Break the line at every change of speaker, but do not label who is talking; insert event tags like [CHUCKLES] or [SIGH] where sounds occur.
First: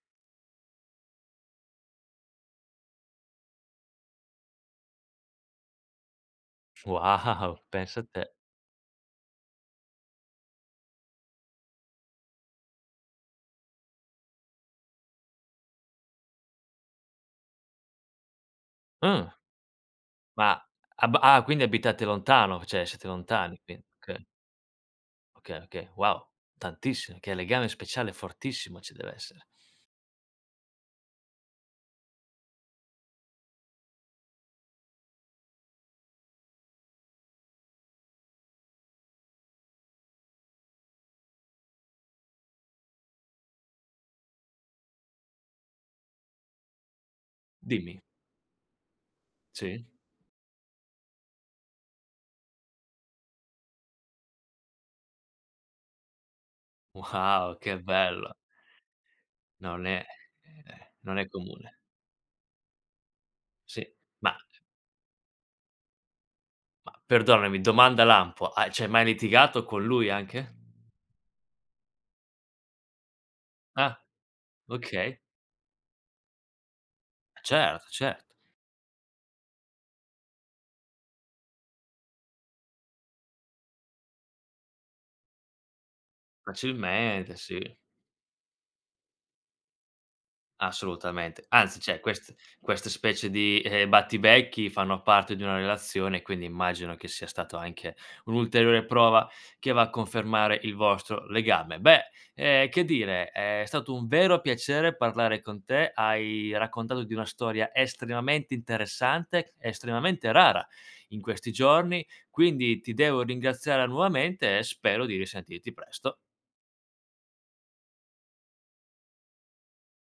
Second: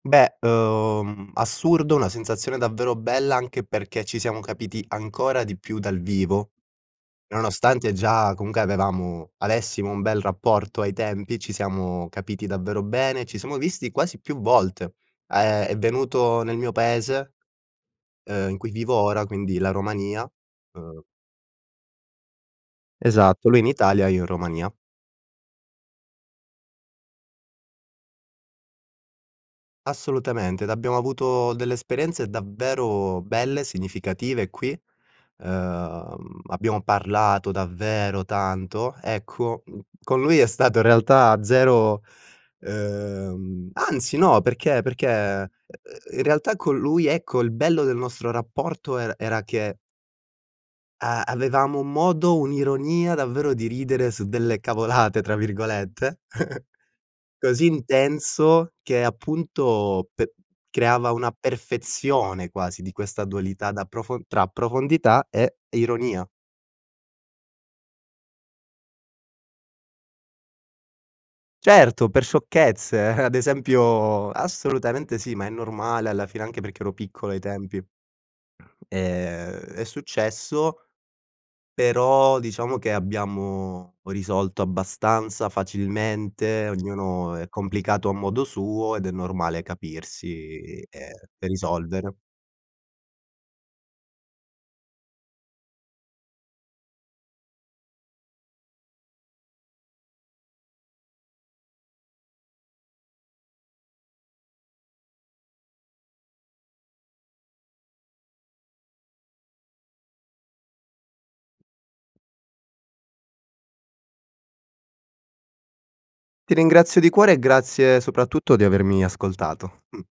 Beh, uhm, assurdo, una sensazione davvero bella anche perché ci siamo capiti ancora di più dal vivo,
Wow!
nonostante
Pensa te.
già comunque avevamo avessimo un bel rapporto ai tempi, ci siamo capiti davvero bene, ci siamo visti quasi più volte. A ehm, è venuto nel mio paese, uhm, in cui vivo ora,
Ah.
quindi la Romania,
Ma
uhm
ab ah, quindi abitate lontano, cioè siete
Esatto. lui
lontani
in
quin
Italia e
oka
io in Romania.
Okay, okay. Wow. Tantissim che legame speciale fortissimo ci deve essere.
Assolutamente, ed abbiamo avuto delle esperienze davvero belle, significative qui, uhm, abbiamo parlato davvero tanto. Ecco, mhmm, con lui è stato in realtà zero uhm, anzi no, perché perché, uhm, uhm, in realtà con lui, ecco, il bello del
Dimmi.
nostro rapporto er era che
Sì?
uhm, avevamo un modo, un'ironia davvero di ridere su delle "cavolate" tra virgolette, [CHUCKLES]
Wow!
così
Che bello.
intenso che,
Non è
appunto, pe
eh, e beh,
creava
non è
una
comune.
perfezione quasi di questa dualità da
Sì,
prof
ma
tra profondità e ironia.
ma perdonami, domanda lampo, hai c'hai mai litigato con lui anche?
Certo! Per sciocchezze. [CHUCKLES] Ad
Ah,
esempio
okay.
assolutamente sì, ma è normale alla fine anche perché ero piccolo ai tempi.
Certo, cert
Ehm, è successo, però diciamo che abbiamo risolto abbastanza facilmente, ognuno
Facilmente.
è
Sì.
complicato a modo suo, ed è normale capirsi e
Assolutamente.
e
Anzi cioè,
risolvere.
quest questa specie di, uhm, battibecchi fanno parte di una relazione, quindi immagino che sia stato anche un'ulteriore prova che va a confermare il vostro legame. Beh, ehm, che dire, è stato un vero piacere parlare con te. Hai raccontato di una storia estremamente interessante, estremamente rara in questi giorni, quindi ti devo ringraziare nuovamente, e spero di risentirti presto.
Ti ringrazio di cuore, e grazie soprattutto di avermi ascoltato. Mh.